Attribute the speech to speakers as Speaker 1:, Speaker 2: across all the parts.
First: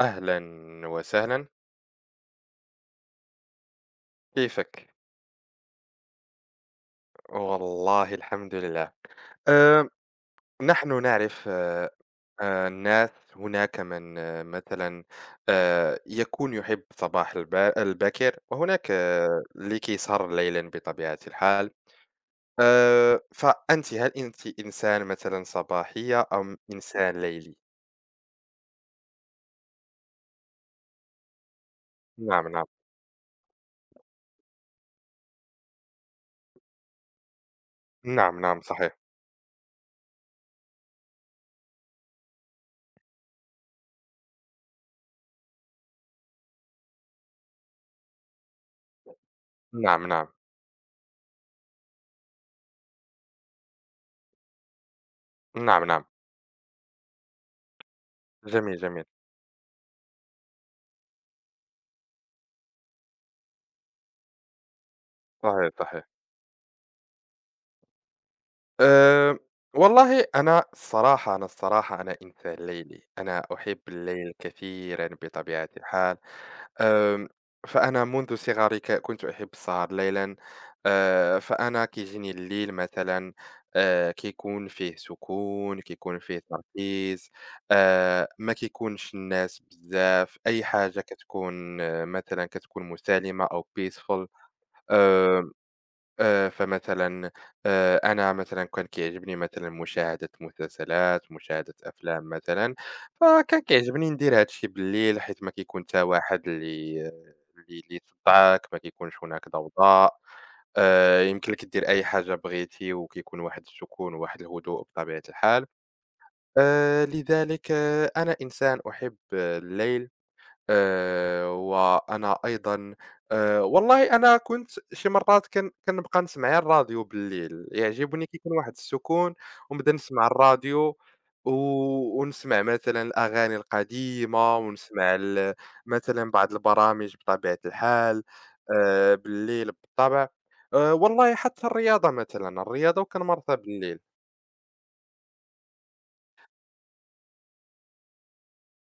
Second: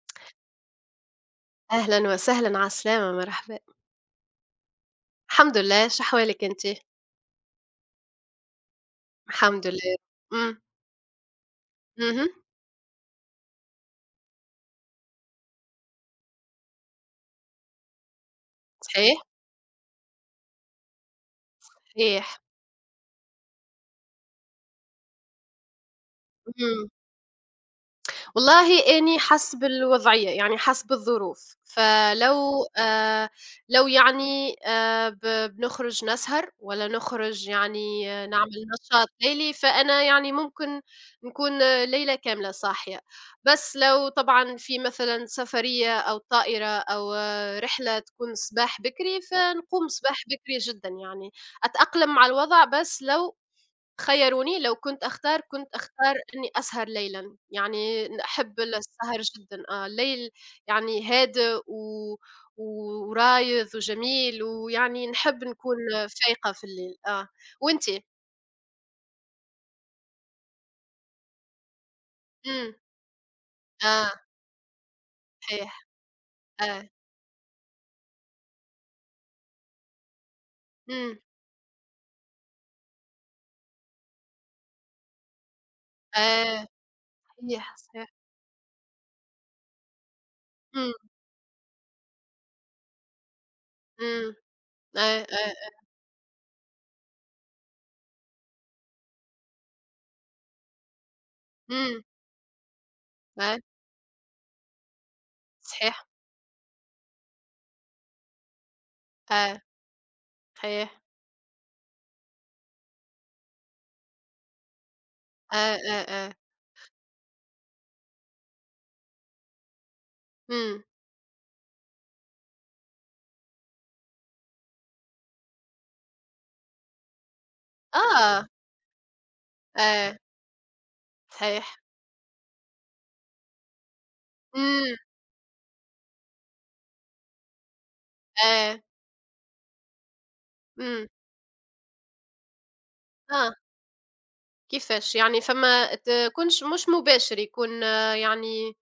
Speaker 1: أهلا وسهلا.
Speaker 2: أهلًا وسهلًا، على السلامة، مرحبًا.
Speaker 1: كيفك؟
Speaker 2: الحمد لله، شحوالِك أنتِ؟
Speaker 1: والله الحمد لله.
Speaker 2: الحمد
Speaker 1: أه
Speaker 2: لله. إمم،
Speaker 1: نحن نعرف،
Speaker 2: اهم،
Speaker 1: الناس. هناك من مثلا يكون يحب صباح الباكر، وهناك
Speaker 2: صحيح،
Speaker 1: لكي يسهر ليلا بطبيعة الحال.
Speaker 2: صحيح.
Speaker 1: فأنت، هل أنت إنسان مثلا صباحية أم
Speaker 2: إمم.
Speaker 1: إنسان ليلي؟
Speaker 2: والله أني حسب الوضعية، يعني حسب الظروف،
Speaker 1: نعم،
Speaker 2: فلو
Speaker 1: نعم.
Speaker 2: لو يعني بنخرج نسهر والّا نخرج يعني
Speaker 1: نعم، نعم،
Speaker 2: نعمل
Speaker 1: صحيح.
Speaker 2: نشاط ليلي، فأنا يعني ممكن نكون ليلة كاملة صاحية، بس لو طبعًا في مثلًا سفرية أو طائرة أو رحلة تكون الصباح بكري، فنقوم
Speaker 1: نعم،
Speaker 2: صباح
Speaker 1: نعم.
Speaker 2: بكري جدًا يعني، أتأقلم مع الوضع بس لو خيّروني لو كنت أختار، كنت
Speaker 1: نعم، نعم.
Speaker 2: أختار إني أسهر ليلًا، يعني أحب
Speaker 1: جميل، جميل.
Speaker 2: السهر جدًا الليل يعني هادئ و ورايض وجميل، ويعني نحب
Speaker 1: صحيح،
Speaker 2: نكون
Speaker 1: صحيح.
Speaker 2: فايقة في الليل وأنتِ؟
Speaker 1: آآ، والله أنا الصراحة، أنا إنسان
Speaker 2: إمم،
Speaker 1: ليلي، أنا أحب
Speaker 2: آه،
Speaker 1: الليل كثيرًا بطبيعة
Speaker 2: صحيح،
Speaker 1: الحال.
Speaker 2: آه،
Speaker 1: آمم، فأنا منذ صغري كنت أحب السهر ليلًا.
Speaker 2: إمم،
Speaker 1: فأنا كيجيني الليل مثلًا، كيكون فيه سكون، كيكون فيه
Speaker 2: آه،
Speaker 1: تركيز.
Speaker 2: صحيح، صحيح،
Speaker 1: ما كيكونش الناس بزاف، أي
Speaker 2: إمم،
Speaker 1: حاجة كتكون، مثلًا كتكون مسالمة أو peaceful.
Speaker 2: إمم، آه،
Speaker 1: آآ
Speaker 2: آه،
Speaker 1: فمثلًا أنا مثلًا كان كيعجبني مثلًا مشاهدة مسلسلات، مشاهدة
Speaker 2: إمم،
Speaker 1: أفلام مثلًا.
Speaker 2: آه،
Speaker 1: فكان كيعجبني ندير هاد الشي بالليل حيت ما كيكون حتى
Speaker 2: صحيح،
Speaker 1: واحد اللي يصدعك، ما كيكونش هناك
Speaker 2: آه،
Speaker 1: ضوضاء.
Speaker 2: صحيح،
Speaker 1: يمكن لك دير أي حاجة بغيتي وكيكون واحد السكون وواحد الهدوء بطبيعة الحال.
Speaker 2: آه، آه، آه،
Speaker 1: لذلك أنا إنسان أحب الليل.
Speaker 2: إمم،
Speaker 1: وأنا أيضًا والله أنا كنت شي مرات كنبقى نسمع الراديو بالليل، يعجبني كي
Speaker 2: آه،
Speaker 1: يكون واحد السكون، ونبدا
Speaker 2: آه،
Speaker 1: نسمع الراديو و
Speaker 2: صحيح،
Speaker 1: ونسمع مثلًا الأغاني القديمة،
Speaker 2: إمم،
Speaker 1: ونسمع مثلًا بعض البرامج بطبيعة الحال.
Speaker 2: آه،
Speaker 1: بالليل بالطبع.
Speaker 2: إمم،
Speaker 1: والله حتى الرياضة مثلًا، الرياضة
Speaker 2: آه.
Speaker 1: وكنمارسها بالليل.
Speaker 2: كيفاش؟ يعني فما كونش مش مباشر يكون يعني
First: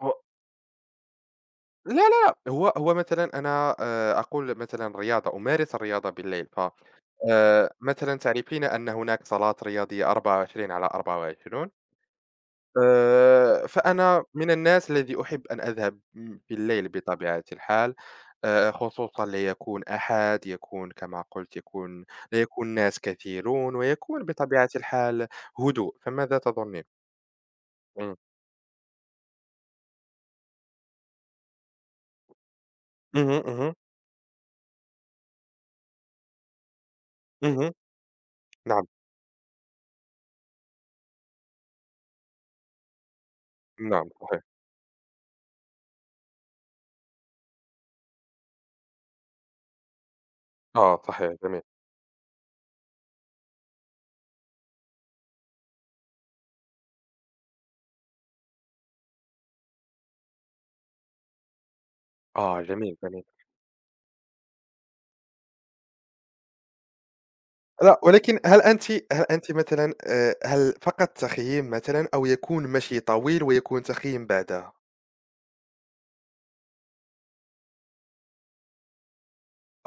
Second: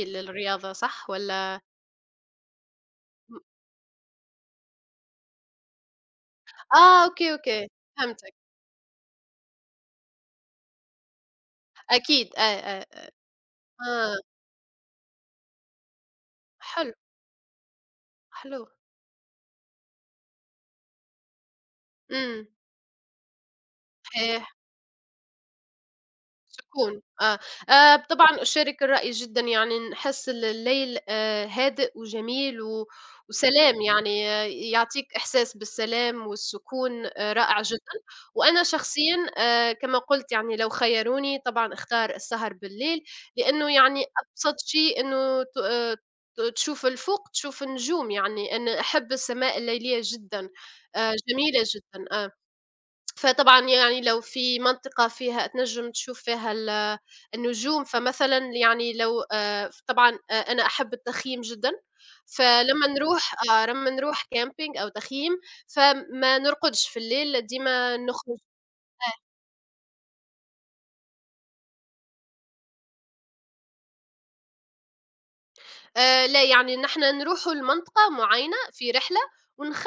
Speaker 1: و
Speaker 2: للرياضة صح والّا
Speaker 1: لا، لا. هو مثلًا
Speaker 2: م
Speaker 1: أنا، أقول مثلًا الرياضة، أمارس الرياضة بالليل.
Speaker 2: آه أوكي، أوكي
Speaker 1: مثلًا
Speaker 2: فهمتك،
Speaker 1: تعرفين أن هناك صالات رياضية 24 على 24.
Speaker 2: أكيد آه، آه، آه،
Speaker 1: فأنا من الناس الذي أحب أن أذهب في الليل
Speaker 2: حلو،
Speaker 1: بطبيعة الحال.
Speaker 2: حلو،
Speaker 1: خصوصًا ليكون أحد، يكون كما قلت يكون، لا
Speaker 2: إمم،
Speaker 1: يكون ناس كثيرون، ويكون
Speaker 2: صحيح.
Speaker 1: بطبيعة الحال هدوء. فماذا تظنين؟
Speaker 2: سكون. آه،
Speaker 1: إمم.
Speaker 2: طبعًا أشارك الرأي جدًا يعني نحس الليل هادئ وجميل و
Speaker 1: اهم، اهم،
Speaker 2: وسلام يعني يعطيك إحساس بالسلام والسكون رائع
Speaker 1: اهم.
Speaker 2: جدًا، وأنا
Speaker 1: نعم،
Speaker 2: شخصيًا كما قلت يعني لو خيّروني طبعًا أختار السهر بالليل، لأنه يعني
Speaker 1: نعم، صحيح.
Speaker 2: أبسط شيء إنه تشوف الفوق تشوف النجوم يعني أنا أحب السماء الليلية جدًا
Speaker 1: آه صحيح، جميل.
Speaker 2: جميلة جدًا. فطبعًا يعني لو في منطقة فيها تنجم تشوف فيها النجوم، فمثلًا يعني لو ف طبعًا أنا أحب التخييم جدًا،
Speaker 1: آه
Speaker 2: فلمّا
Speaker 1: جميل، جميل.
Speaker 2: نروح آه، لمّا نروح camping أو تخييم، فما نرقدش في الليل، ديما
Speaker 1: لأ،
Speaker 2: نخرج
Speaker 1: ولكن هل أنتِ،
Speaker 2: آه،
Speaker 1: مثلًا، هل فقط تخييم مثلًا أو يكون مشي طويل ويكون تخييم بعدها؟
Speaker 2: لا، يعني إن إحنا نروحوا لمنطقة معيّنة في رحلة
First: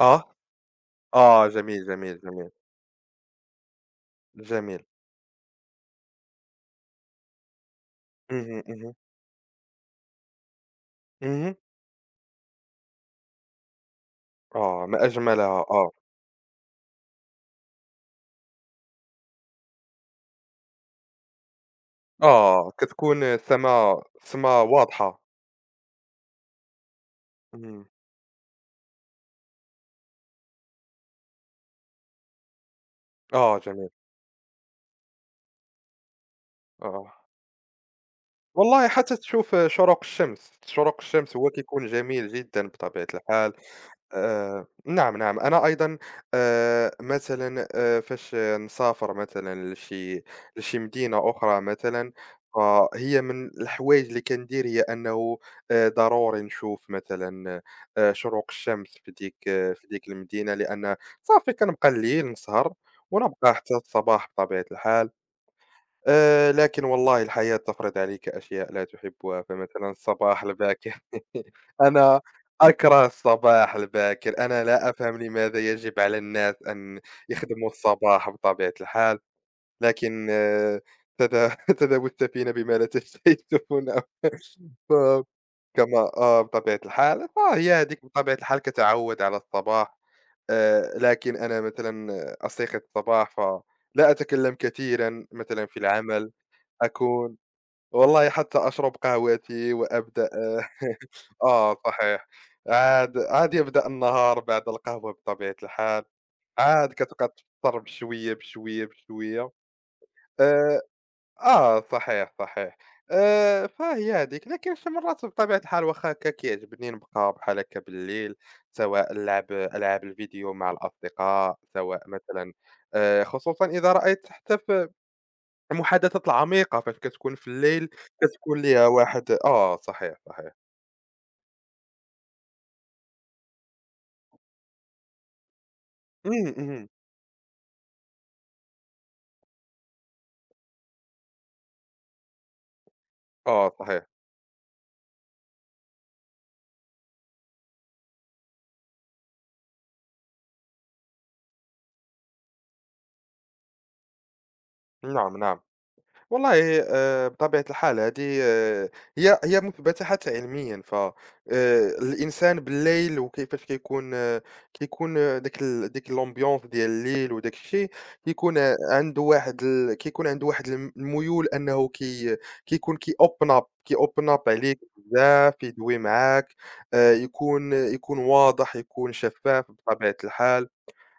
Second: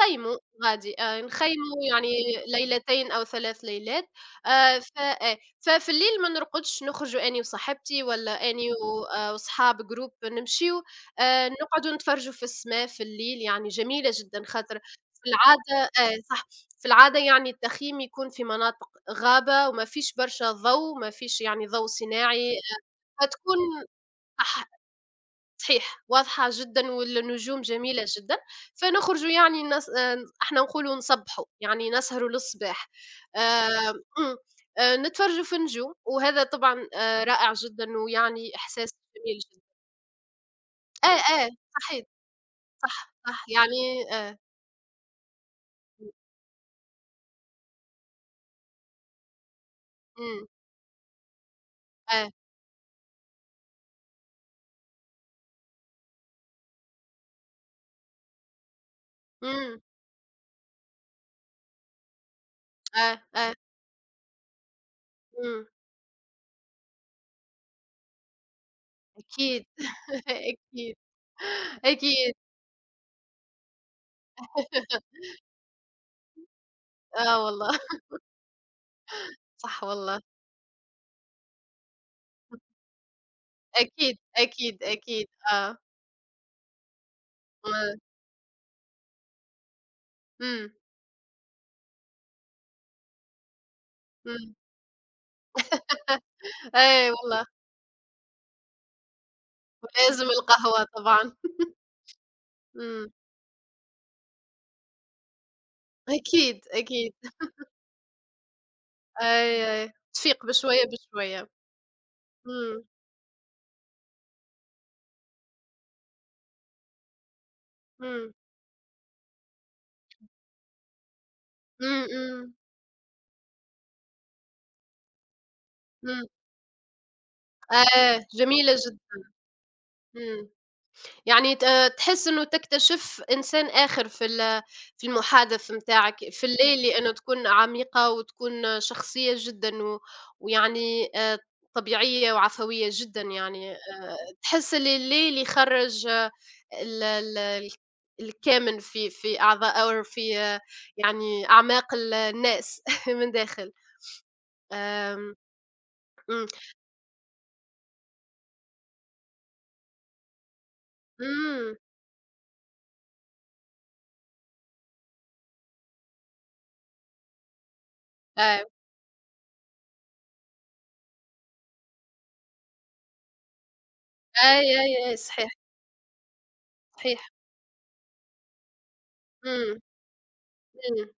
Speaker 1: آه،
Speaker 2: غادي،
Speaker 1: آه.
Speaker 2: نخيموا
Speaker 1: جميل،
Speaker 2: يعني
Speaker 1: جميل، جميل،
Speaker 2: ليلتين أو 3 ليلات،
Speaker 1: جميل.
Speaker 2: ف آه، ففي الليل ما نرقدش، نخرجوا أني وصاحبتي والّا
Speaker 1: اهم،
Speaker 2: أني
Speaker 1: اهم،
Speaker 2: و وصحاب group نمشيو،
Speaker 1: اهم.
Speaker 2: نقعدوا نتفرجوا في السما في الليل، يعني جميلة جدًا خاطر
Speaker 1: آه، ما
Speaker 2: في
Speaker 1: أجملها.
Speaker 2: العادة
Speaker 1: آه،
Speaker 2: صح، في العادة يعني التخييم يكون في مناطق غابة وما فيش برشا ضوء، ما فيش يعني ضوء صناعي،
Speaker 1: آه. كتكون
Speaker 2: فتكون
Speaker 1: السما
Speaker 2: صح
Speaker 1: واضحة.
Speaker 2: صحيح، واضحة جدًا والنجوم
Speaker 1: إمم.
Speaker 2: جميلة جدًا، فنخرجوا يعني نس إحنا نقولوا نصبّحوا، يعني نسهروا للصباح، آآ
Speaker 1: آه، جميل.
Speaker 2: إمم، نتفرجوا في النجوم، وهذا طبعًا
Speaker 1: آه،
Speaker 2: رائع جدًا ويعني
Speaker 1: والله
Speaker 2: إحساس
Speaker 1: حتى
Speaker 2: جميل
Speaker 1: تشوف
Speaker 2: جدًا.
Speaker 1: شروق الشمس، شروق
Speaker 2: آه،
Speaker 1: الشمس
Speaker 2: آه،
Speaker 1: هو كيكون
Speaker 2: صحيت،
Speaker 1: جميل جدًا بطبيعة
Speaker 2: صح، صح،
Speaker 1: الحال.
Speaker 2: يعني آه،
Speaker 1: نعم، نعم. أنا أيضًا
Speaker 2: إمم،
Speaker 1: مثلًا فاش نسافر مثلًا
Speaker 2: إمم،
Speaker 1: لشي مدينة أخرى مثلًا،
Speaker 2: آه،
Speaker 1: فهي من الحوايج اللي كندير هي أنه ضروري نشوف مثلًا شروق الشمس في ديك،
Speaker 2: إمم،
Speaker 1: في ديك المدينة، لأن صافي كنبقى الليل نسهر،
Speaker 2: آه، آه،
Speaker 1: ونبقى حتى الصباح بطبيعة الحال.
Speaker 2: إمم،
Speaker 1: لكن والله الحياة تفرض عليك أشياء لا تحبها،
Speaker 2: أكيد،
Speaker 1: فمثلًا الصباح
Speaker 2: أكيد،
Speaker 1: الباكر، أنا
Speaker 2: أكيد،
Speaker 1: أكره الصباح الباكر، أنا لا أفهم لماذا يجب على الناس أن
Speaker 2: آه
Speaker 1: يخدموا
Speaker 2: والله،
Speaker 1: الصباح بطبيعة الحال.
Speaker 2: صح والله،
Speaker 1: لكن تذ تذهب السفينة بما لا تشتهون.
Speaker 2: أكيد، أكيد،
Speaker 1: ف
Speaker 2: أكيد، آه،
Speaker 1: كما بطبيعة الحال، فهي
Speaker 2: آه،
Speaker 1: هذيك بطبيعة الحال كتعوّد على الصباح.
Speaker 2: إمم،
Speaker 1: لكن أنا مثلًا أستيقظ الصباح فلا
Speaker 2: إمم.
Speaker 1: أتكلم كثيرًا مثلًا في العمل.
Speaker 2: أي
Speaker 1: أكون،
Speaker 2: والله،
Speaker 1: والله حتى أشرب قهوتي
Speaker 2: ولازم
Speaker 1: وأبدأ.
Speaker 2: القهوة طبعًا.
Speaker 1: آه صحيح.
Speaker 2: إمم.
Speaker 1: عاد يبدأ النهار بعد القهوة بطبيعة الحال.
Speaker 2: أكيد،
Speaker 1: عاد
Speaker 2: أكيد.
Speaker 1: كتبقى تفطر بشوية بشوية بشوية.
Speaker 2: أي، أي. تفيق
Speaker 1: آه،
Speaker 2: بشوية، بشوية.
Speaker 1: آه صحيح، صحيح.
Speaker 2: إمم،
Speaker 1: فهي هذيك، لكن شي مرات بطبيعة الحال واخا هكا كيعجبني نبقى بحال هكا
Speaker 2: إمم.
Speaker 1: بالليل، سواء نلعب ألعاب الفيديو مع الأصدقاء، سواء
Speaker 2: إمم،
Speaker 1: مثلا
Speaker 2: إمم،
Speaker 1: خصوصا إذا رأيت حتى في
Speaker 2: إمم.
Speaker 1: محادثات العميقة فاش كتكون في الليل
Speaker 2: آه،
Speaker 1: كتكون
Speaker 2: جميلة
Speaker 1: ليها
Speaker 2: جدًا.
Speaker 1: واحد. آه صحيح،
Speaker 2: إمم.
Speaker 1: صحيح.
Speaker 2: يعني ت آه، تحس إنه تكتشف إنسان آخر في المحادث نتاعك، في
Speaker 1: إمم،
Speaker 2: الليل
Speaker 1: اهم.
Speaker 2: لأنه تكون عميقة وتكون شخصية جدًا و ويعني طبيعية وعفوية جدًا
Speaker 1: آه
Speaker 2: يعني،
Speaker 1: صحيح.
Speaker 2: تحس اللي الليل يخرّج ال ال ال الكامن في أعضاء أو في آه، يعني أعماق الناس من داخل. آمم،
Speaker 1: نعم، نعم.
Speaker 2: إمم،
Speaker 1: والله بطبيعة الحال هذه هي هي مثبتة حتى علميا.
Speaker 2: إمم،
Speaker 1: الإنسان بالليل، وكيفاش كيكون ديك الأمبيونس ديال الليل وداك الشيء كيكون
Speaker 2: أيوه،
Speaker 1: عنده واحد كيكون عنده واحد الميول أنه كيكون كي أوبن أب عليك
Speaker 2: أي، أي، أي، صحيح،
Speaker 1: بزاف، يدوي معاك.
Speaker 2: صحيح،
Speaker 1: يكون واضح، يكون شفاف
Speaker 2: إمم،
Speaker 1: بطبيعة الحال.
Speaker 2: إمم،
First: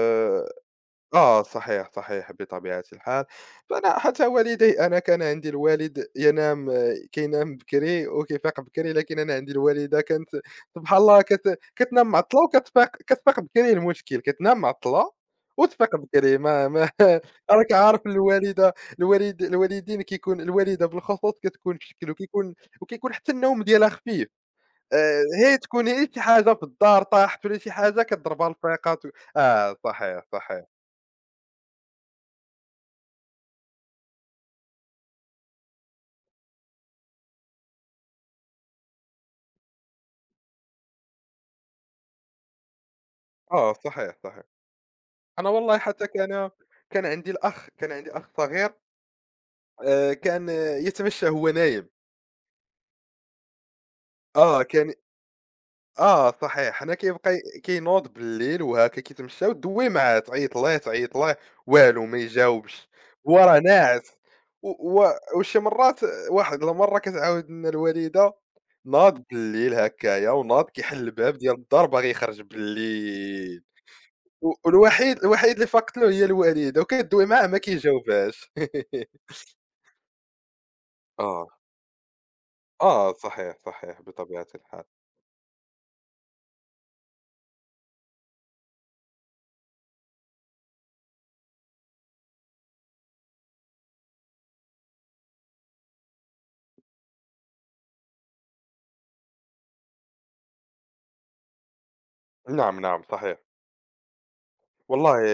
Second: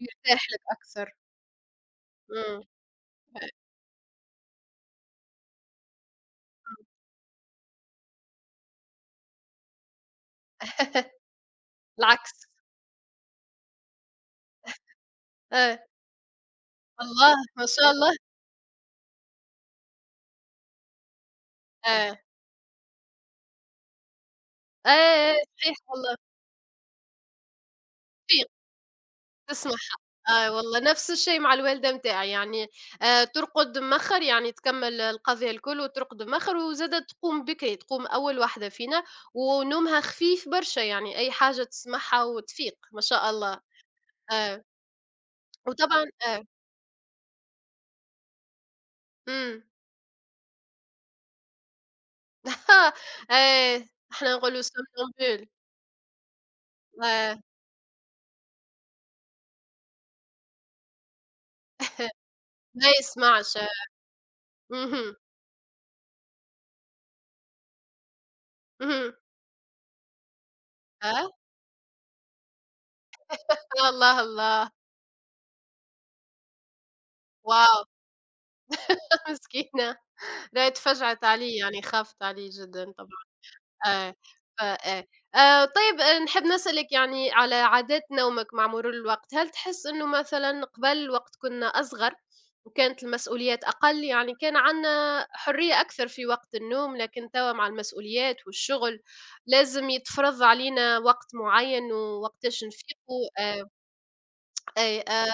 Speaker 2: يرتاح لك أكثر.
Speaker 1: آه صحيح، صحيح
Speaker 2: إمم.
Speaker 1: بطبيعة الحال. فأنا حتى والدي، أنا كان عندي الوالد كينام بكري وكيفيق بكري، لكن أنا عندي الوالدة كانت سبحان الله كتنام معطلة،
Speaker 2: العكس.
Speaker 1: وكتفيق، بكري المشكل، كتنام معطلة،
Speaker 2: آه.
Speaker 1: وتفيق بكري. ما
Speaker 2: الله ما
Speaker 1: راك
Speaker 2: شاء
Speaker 1: عارف
Speaker 2: الله
Speaker 1: الوالدة، الوالدين، كيكون الوالدة بالخصوص كتكون في شكل،
Speaker 2: آه.
Speaker 1: وكيكون حتى النوم ديالها خفيف.
Speaker 2: آه، آه،
Speaker 1: هي
Speaker 2: صحيح
Speaker 1: تكون،
Speaker 2: والله
Speaker 1: شي حاجة في الدار طاحت، ولا شي حاجة
Speaker 2: تفيق،
Speaker 1: كضربها الفيقة
Speaker 2: تسمعها.
Speaker 1: آه صحيح،
Speaker 2: آه
Speaker 1: صحيح.
Speaker 2: والله نفس الشيء مع الوالدة متاعي، يعني ترقد مأخر، يعني تكمّل القضية الكل وترقد مأخر وزادة تقوم بكري، تقوم أول واحدة فينا ونومها خفيف برشا، يعني أي حاجة تسمعها وتفيق ما شاء الله.
Speaker 1: آه صحيح، صحيح.
Speaker 2: آه.
Speaker 1: أنا والله حتى
Speaker 2: وطبعًا.
Speaker 1: كان، عندي الأخ كان عندي أخ صغير.
Speaker 2: إمم.
Speaker 1: كان يتمشى وهو نايم.
Speaker 2: آه. إحنا نقولوا
Speaker 1: آه كان.
Speaker 2: somnambule
Speaker 1: آه صحيح. حنا كيبقى
Speaker 2: آه.
Speaker 1: كينوض بالليل وهاكا كيتمشى، ودوّي معاه، تعيط ليه، تعيط ليه والو ما
Speaker 2: ما
Speaker 1: يجاوبش. هو
Speaker 2: يسمعش
Speaker 1: راه
Speaker 2: آه.
Speaker 1: ناعس. و و
Speaker 2: اهم.
Speaker 1: وشي مرات واحد المرة كتعاود لنا الوالدة،
Speaker 2: اهم.
Speaker 1: ناض بالليل هكايا وناض كيحل
Speaker 2: آه؟
Speaker 1: الباب ديال الدار، باغي يخرج بالليل.
Speaker 2: الله، الله،
Speaker 1: الوحيد اللي فاقت له هي الوالدة، وكدوي معاه ما
Speaker 2: واو!
Speaker 1: كيجاوبهاش.
Speaker 2: مسكينة. لا تفجعت
Speaker 1: آه،
Speaker 2: عليه يعني، خافت عليه جدًا
Speaker 1: آه
Speaker 2: طبعًا.
Speaker 1: صحيح، صحيح
Speaker 2: آه،
Speaker 1: بطبيعة
Speaker 2: ف
Speaker 1: الحال.
Speaker 2: آه. طيب نحب نسألك يعني على عادات نومك مع مرور الوقت، هل تحس إنه مثلًا قبل وقت كنا أصغر وكانت المسؤوليات أقل، يعني كان عندنا حرية أكثر في وقت النوم، لكن توا مع المسؤوليات والشغل لازم يتفرض علينا وقت معين ووقتاش
Speaker 1: نعم، نعم،
Speaker 2: نفيقوا
Speaker 1: صحيح.
Speaker 2: آآ أي
Speaker 1: والله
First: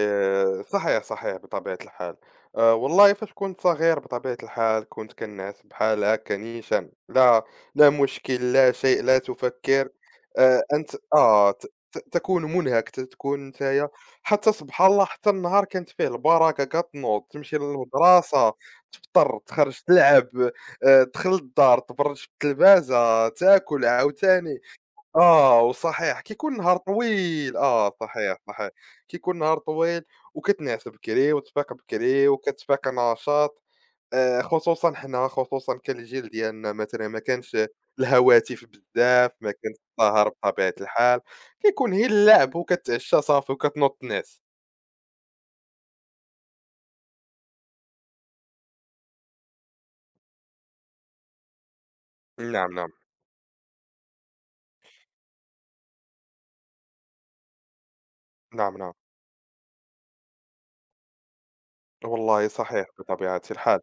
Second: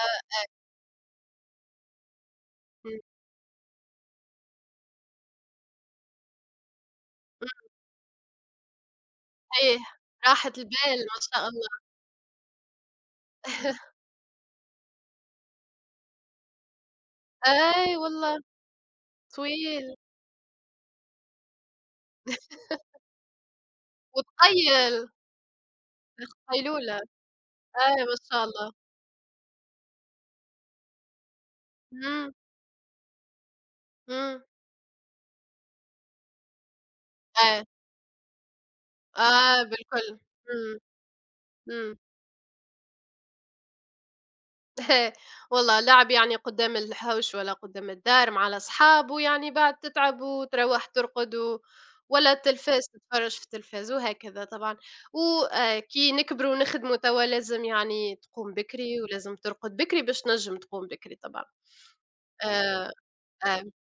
Speaker 1: صحيح، صحيح بطبيعة الحال.
Speaker 2: إمم.
Speaker 1: والله فاش كنت صغير بطبيعة الحال كنت كنعس بحال هاكا نيشان. لا، لا مشكل، لا شيء، لا
Speaker 2: إيه،
Speaker 1: تفكر.
Speaker 2: راحة
Speaker 1: أنت،
Speaker 2: البال ما شاء
Speaker 1: ت
Speaker 2: الله.
Speaker 1: ت تكون منهك، تكون نتايا. حتى سبحان الله حتى النهار كانت فيه البركة، كتنوض، تمشي
Speaker 2: أي والله،
Speaker 1: للمدرسة، تفطر، تخرج
Speaker 2: طويل
Speaker 1: تلعب، تدخل للدار، تبرج في التلفازة، تاكل عاوتاني.
Speaker 2: وثقيل،
Speaker 1: آه، وصحيح كيكون نهار
Speaker 2: قيلولة،
Speaker 1: طويل. آه
Speaker 2: أي ما
Speaker 1: صحيح،
Speaker 2: شاء
Speaker 1: صحيح.
Speaker 2: الله.
Speaker 1: كيكون نهار طويل، وكتنعس بكري، وتفيق بكري،
Speaker 2: إمم،
Speaker 1: وكتفيق نشاط.
Speaker 2: إمم،
Speaker 1: خصوصًا حنا، كان الجيل ديالنا مثلًا ما كانش
Speaker 2: أي،
Speaker 1: الهواتف بزاف، ما
Speaker 2: آه
Speaker 1: كانش
Speaker 2: بالكل،
Speaker 1: السهر بطبيعة
Speaker 2: إمم،
Speaker 1: الحال، كيكون
Speaker 2: إمم.
Speaker 1: غير اللعب، وكتعشى صافي، وكتنوض تنعس.
Speaker 2: والله لعب يعني قدام الحوش ولا قدام الدار مع الأصحاب، ويعني بعد تتعب وتروّح ترقد ولا
Speaker 1: نعم،
Speaker 2: التلفاز
Speaker 1: نعم.
Speaker 2: تتفرّج في التلفاز وهكذا طبعًا. و كي نكبروا ونخدموا توا لازم يعني تقوم
Speaker 1: نعم، نعم.
Speaker 2: بكري ولازم ترقد بكري باش تنجم تقوم بكري طبعًا.
Speaker 1: والله صحيح
Speaker 2: آآ
Speaker 1: بطبيعة
Speaker 2: أيوه،
Speaker 1: الحال.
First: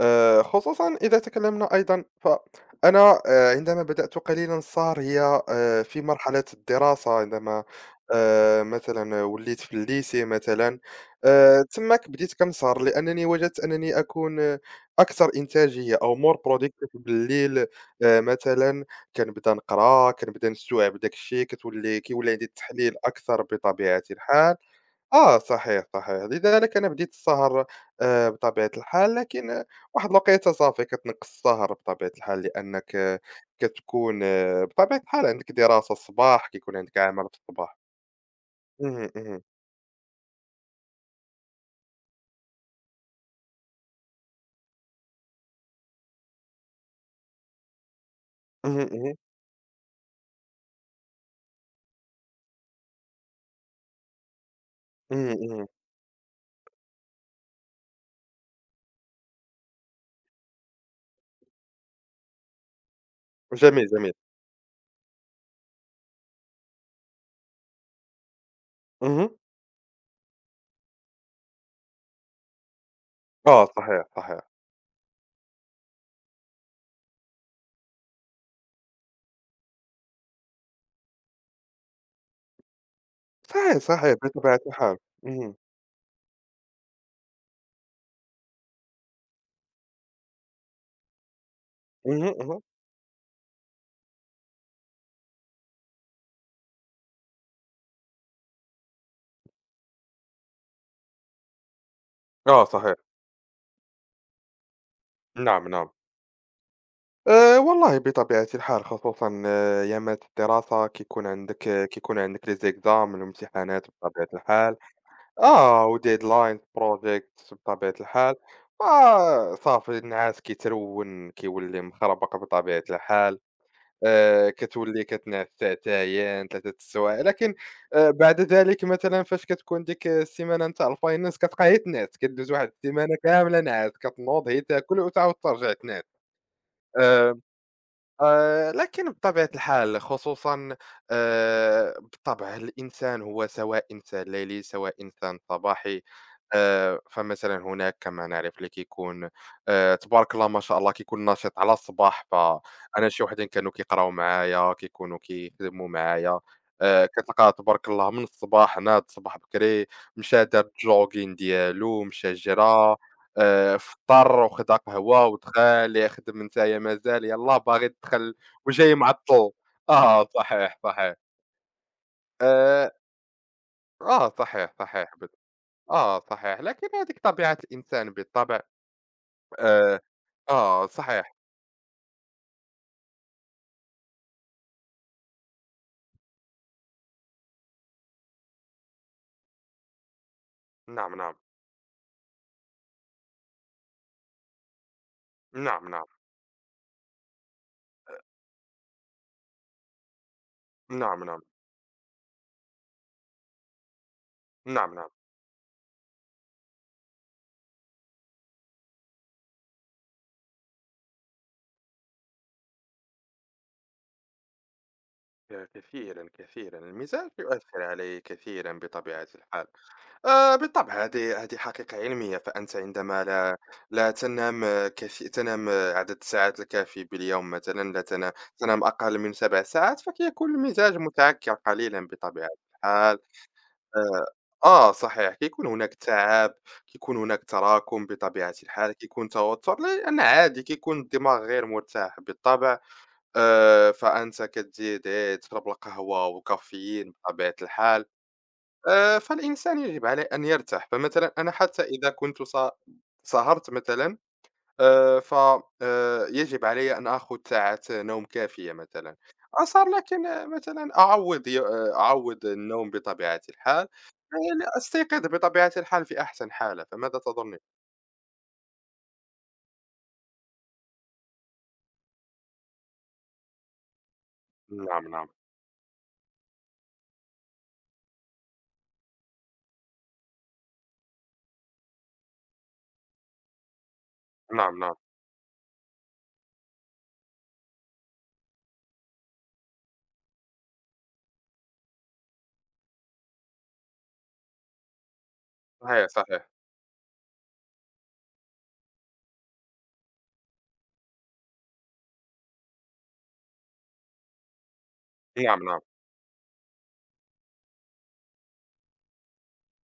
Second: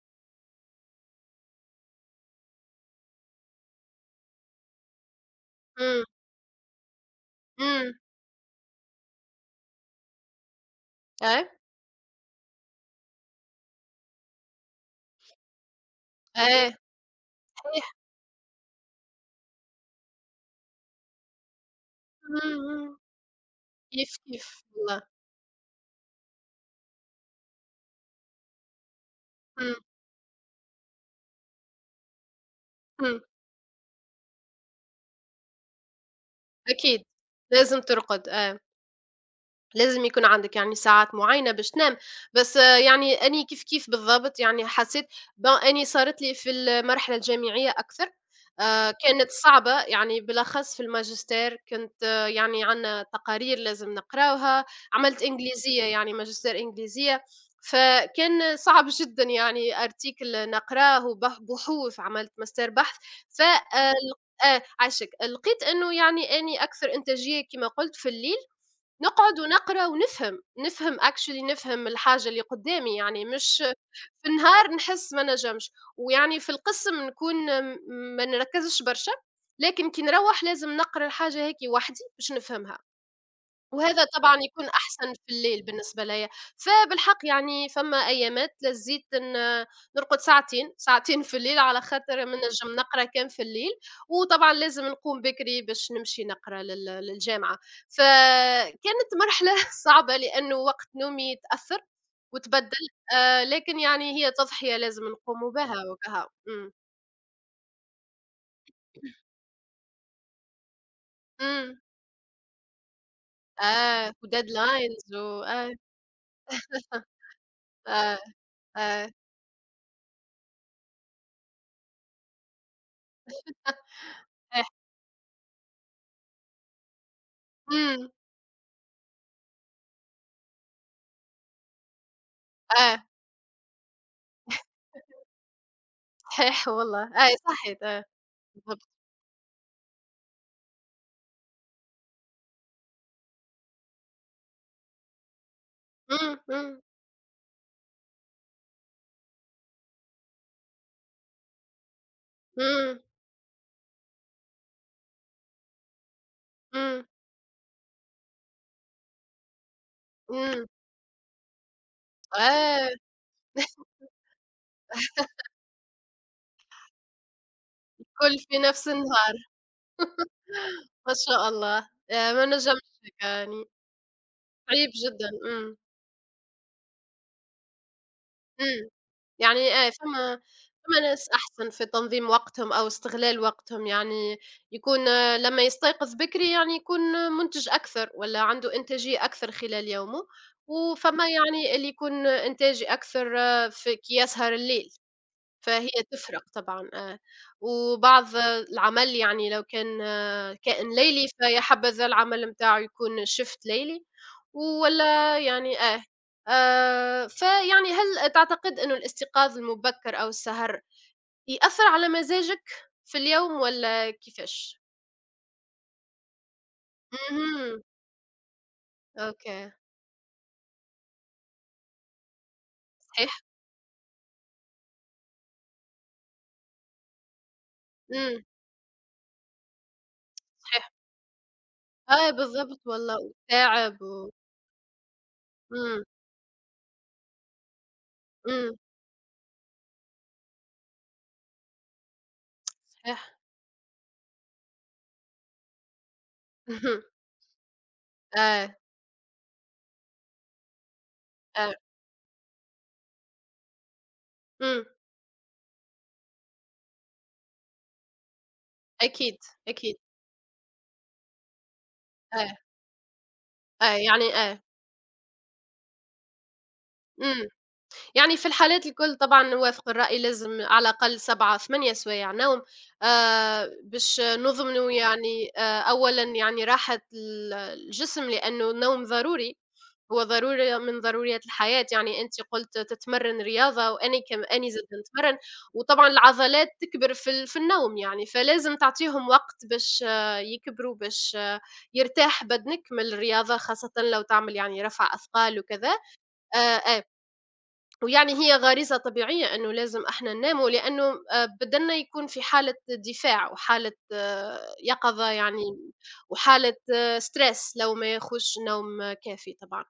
Speaker 1: خصوصا إذا تكلمنا أيضا، فأنا عندما بدأت قليلا صار هي في
Speaker 2: إمم،
Speaker 1: مرحلة الدراسة، عندما
Speaker 2: إمم،
Speaker 1: مثلا وليت في الليسي مثلا،
Speaker 2: أيوه،
Speaker 1: تماك بديت كنسهر لأنني وجدت أنني أكون أكثر إنتاجية أو مور
Speaker 2: أيوه،
Speaker 1: برودكتيف بالليل.
Speaker 2: صحيح،
Speaker 1: مثلا كنبدا نقرا، كنبدا نستوعب داك الشيء، كيولي عندي
Speaker 2: إمم،
Speaker 1: التحليل
Speaker 2: إمم،
Speaker 1: أكثر بطبيعة
Speaker 2: كيف،
Speaker 1: الحال.
Speaker 2: كيف والله،
Speaker 1: آه صحيح، صحيح. لذلك أنا بديت السهر بطبيعة الحال، لكن
Speaker 2: إمم،
Speaker 1: واحد الوقيتة صافي كتنقّص السهر بطبيعة الحال، لأنك
Speaker 2: إمم،
Speaker 1: كتكون بطبيعة الحال عندك دراسة الصباح، كيكون عندك
Speaker 2: أكيد
Speaker 1: عمل في الصباح.
Speaker 2: لازم ترقد، أيوه.
Speaker 1: اهم، اهم.
Speaker 2: لازم يكون عندك يعني ساعات معينة باش تنام، بس يعني أني كيف، كيف بالضبط يعني حسيت bon أني صارت لي في المرحلة الجامعية أكثر،
Speaker 1: اهم، اهم.
Speaker 2: كانت صعبة يعني بالأخص في الماجستير كنت يعني عندنا تقارير لازم نقراوها، عملت
Speaker 1: اهم، اهم.
Speaker 2: إنجليزية يعني ماجستير إنجليزية، فكان صعب جدًا يعني article نقراه وبح بحوث عملت ماستر بحث، ف
Speaker 1: جميل، جميل.
Speaker 2: عاشِك، لقيت إنه يعني أني أكثر إنتاجية كما قلت في الليل.
Speaker 1: اهم.
Speaker 2: نقعد ونقرا ونفهم، نفهم actually نفهم الحاجة اللي قدامي يعني مش
Speaker 1: آه صحيح،
Speaker 2: في
Speaker 1: صحيح.
Speaker 2: النهار نحس ما نجمش، ويعني في القسم نكون م ما نركزش برشا، لكن كي نروّح لازم نقرا الحاجة هاكي وحدي باش نفهمها.
Speaker 1: صحيح،
Speaker 2: وهذا
Speaker 1: صحيح،
Speaker 2: طبعًا
Speaker 1: بطبيعة
Speaker 2: يكون
Speaker 1: الحال.
Speaker 2: أحسن في
Speaker 1: اهم،
Speaker 2: الليل بالنسبة ليَّ، فبالحق يعني فما أيامات لزيت نرقد ساعتين، ساعتين في الليل على خاطر
Speaker 1: اهم،
Speaker 2: ما
Speaker 1: اهم.
Speaker 2: نجم نقرا كان في الليل، وطبعًا لازم نقوم بكري باش نمشي نقرا للجامعة، فكانت مرحلة صعبة لأنه وقت نومي تأثّر
Speaker 1: آه
Speaker 2: وتبدّل،
Speaker 1: صحيح.
Speaker 2: لكن يعني هي تضحية لازم نقوموا
Speaker 1: نعم،
Speaker 2: بها
Speaker 1: نعم.
Speaker 2: وكها، إمم،
Speaker 1: والله بطبيعة الحال، خصوصًا أيامات الدراسة كيكون عندك،
Speaker 2: إمم،
Speaker 1: les exams الامتحانات
Speaker 2: آه
Speaker 1: بطبيعة الحال.
Speaker 2: وdeadlines و
Speaker 1: آه وdeadlines projects بطبيعة
Speaker 2: آه،
Speaker 1: الحال.
Speaker 2: آه،
Speaker 1: فصافي النعاس كيولي مخربق بطبيعة الحال.
Speaker 2: صحيح،
Speaker 1: كتولي كتنعس ساعتين، 3 السوايع، لكن
Speaker 2: إمم،
Speaker 1: بعد ذلك مثلًا فاش كتكون ديك السيمانة نتاع الfinance كتبقى غير تنعس، كدوز واحد
Speaker 2: آه.
Speaker 1: السيمانة كاملة نعاس، كتنوض غي تاكل وتعاود ترجع تنعس.
Speaker 2: صحيح والله، أي
Speaker 1: آآ
Speaker 2: صحيت بالضبط.
Speaker 1: لكن بطبيعة الحال خصوصًا بالطبع الإنسان هو سواء إنسان ليلي، سواء إنسان صباحي.
Speaker 2: إمم، إمم،
Speaker 1: فمثلًا هناك كما نعرف اللي كيكون، تبارك الله ما شاء الله كيكون نشيط على الصباح.
Speaker 2: إمم،
Speaker 1: فأنا شي وحدين كانوا كيقراو معايا، كيكونوا كيخدموا معايا.
Speaker 2: إمم،
Speaker 1: كتلقاه تبارك الله من الصباح، ناض صباح بكري، مشى دار
Speaker 2: إمم،
Speaker 1: الجوغين ديالو، مشى
Speaker 2: آه،
Speaker 1: جرى. فطر وخدا قهوة ودخل، "يا خدم نتايا مازال، يالّا باغي تدخل
Speaker 2: الكل في نفس
Speaker 1: وجاي
Speaker 2: النهار،
Speaker 1: معطّل." آه، صحيح،
Speaker 2: ما
Speaker 1: صحيح.
Speaker 2: شاء الله، ما نجمش
Speaker 1: آآ،
Speaker 2: هكا يعني،
Speaker 1: آه صحيح،
Speaker 2: صعيب
Speaker 1: صحيح
Speaker 2: جدًا، إمم،
Speaker 1: آه صحيح، لكن هذيك طبيعة الإنسان بالطبع.
Speaker 2: إمم، يعني
Speaker 1: آآ،
Speaker 2: فما
Speaker 1: آه
Speaker 2: فما ناس
Speaker 1: صحيح.
Speaker 2: أحسن في تنظيم وقتهم أو استغلال وقتهم، يعني يكون لمّا يستيقظ بكري يعني يكون مُنتِج أكثر والّا عنده إنتاجية أكثر خلال يومه،
Speaker 1: نعم،
Speaker 2: وفما
Speaker 1: نعم.
Speaker 2: يعني اللي يكون إنتاجي أكثر في كي يسهر الليل. فهي
Speaker 1: نعم، نعم.
Speaker 2: تفرق طبعًا. وبعض العمل يعني لو كان كائن
Speaker 1: نعم،
Speaker 2: ليلي،
Speaker 1: نعم.
Speaker 2: فيا حبذا العمل نتاعه يكون shift ليلي
Speaker 1: نعم، نعم.
Speaker 2: والّا يعني. فيعني هل تعتقد إنه الاستيقاظ المبكر أو السهر يأثّر على مزاجك في اليوم والّا كيفاش؟
Speaker 1: كثيرًا، كثيرًا، المزاج
Speaker 2: اهم.
Speaker 1: يؤثّر عليه كثيرًا بطبيعة الحال.
Speaker 2: أوكي.
Speaker 1: بالطبع. هذه حقيقة علمية. فأنت عندما
Speaker 2: صحيح.
Speaker 1: لا تنام، تنام عدد الساعات الكافي باليوم مثلًا، لا
Speaker 2: إمم.
Speaker 1: تنام أقل من 7 ساعات، فكيكون
Speaker 2: صحيح.
Speaker 1: المزاج متعكر قليلًا
Speaker 2: آه
Speaker 1: بطبيعة
Speaker 2: بالضبط والله
Speaker 1: الحال.
Speaker 2: وتاعب
Speaker 1: آآ آه صحيح، كيكون هناك
Speaker 2: إمم.
Speaker 1: تعب، كيكون هناك تراكُم بطبيعة
Speaker 2: إمم.
Speaker 1: الحال، كيكون توتر، لأن عادي كيكون الدماغ غير مرتاح بالطبع.
Speaker 2: صحيح.
Speaker 1: فأنت كتزيد إيه، تشرب القهوة
Speaker 2: اهم.
Speaker 1: والكافيين بطبيعة الحال.
Speaker 2: آه.
Speaker 1: فالإنسان يجب عليه أن يرتاح، فمثلًا أنا
Speaker 2: آه.
Speaker 1: حتى إذا كنت سهرت مثلًا،
Speaker 2: إمم.
Speaker 1: ف يجب علي أن آخذ ساعة نوم كافية مثلًا،
Speaker 2: أكيد،
Speaker 1: أسهر
Speaker 2: أكيد.
Speaker 1: لكن مثلًا أعوّض ي آه، أعوّض
Speaker 2: آه.
Speaker 1: النوم بطبيعة الحال.
Speaker 2: آه، يعني
Speaker 1: أستيقظ بطبيعة الحال في أحسن حالة. فماذا
Speaker 2: إمم،
Speaker 1: تظنّين؟
Speaker 2: يعني في الحالات الكل طبعًا نوافق الرأي لازم على الأقل 7، 8 سوايع نوم باش نضمنوا
Speaker 1: نعم، نعم.
Speaker 2: يعني أولًا يعني راحة الجسم لأنه النوم ضروري، هو ضروري من ضروريات الحياة، يعني أنتِ قلت تتمرّن رياضة وأني كم أني
Speaker 1: نعم،
Speaker 2: زاد
Speaker 1: نعم.
Speaker 2: نتمرّن، وطبعًا العضلات تكبر في النوم يعني، فلازم تعطيهم وقت باش يكبروا، باش يرتاح بدنك من الرياضة خاصةً لو تعمل يعني رفع أثقال وكذا
Speaker 1: صحيح، صحيح.
Speaker 2: آآ، آه. ويعني هي غريزة طبيعية إنه لازم إحنا نناموا لأنه بدننا يكون في حالة دفاع وحالة يقظة
Speaker 1: نعم،
Speaker 2: يعني
Speaker 1: نعم.
Speaker 2: وحالة stress لو ما ياخدش نوم كافي طبعًا،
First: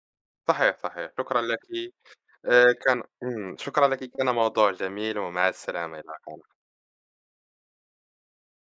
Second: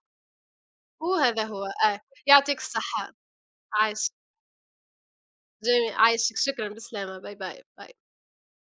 Speaker 1: صحيح، صحيح، شكرًا
Speaker 2: وهذا هو
Speaker 1: لكِ.
Speaker 2: يعطيك
Speaker 1: كان
Speaker 2: الصحة،
Speaker 1: إمم، شكرًا لكِ،
Speaker 2: عايش
Speaker 1: كان موضوع جميل، ومع
Speaker 2: جميل
Speaker 1: السلامة إلى
Speaker 2: عايشِك
Speaker 1: اللقاء.
Speaker 2: شكرًا بالسلامة، باي باي، باي.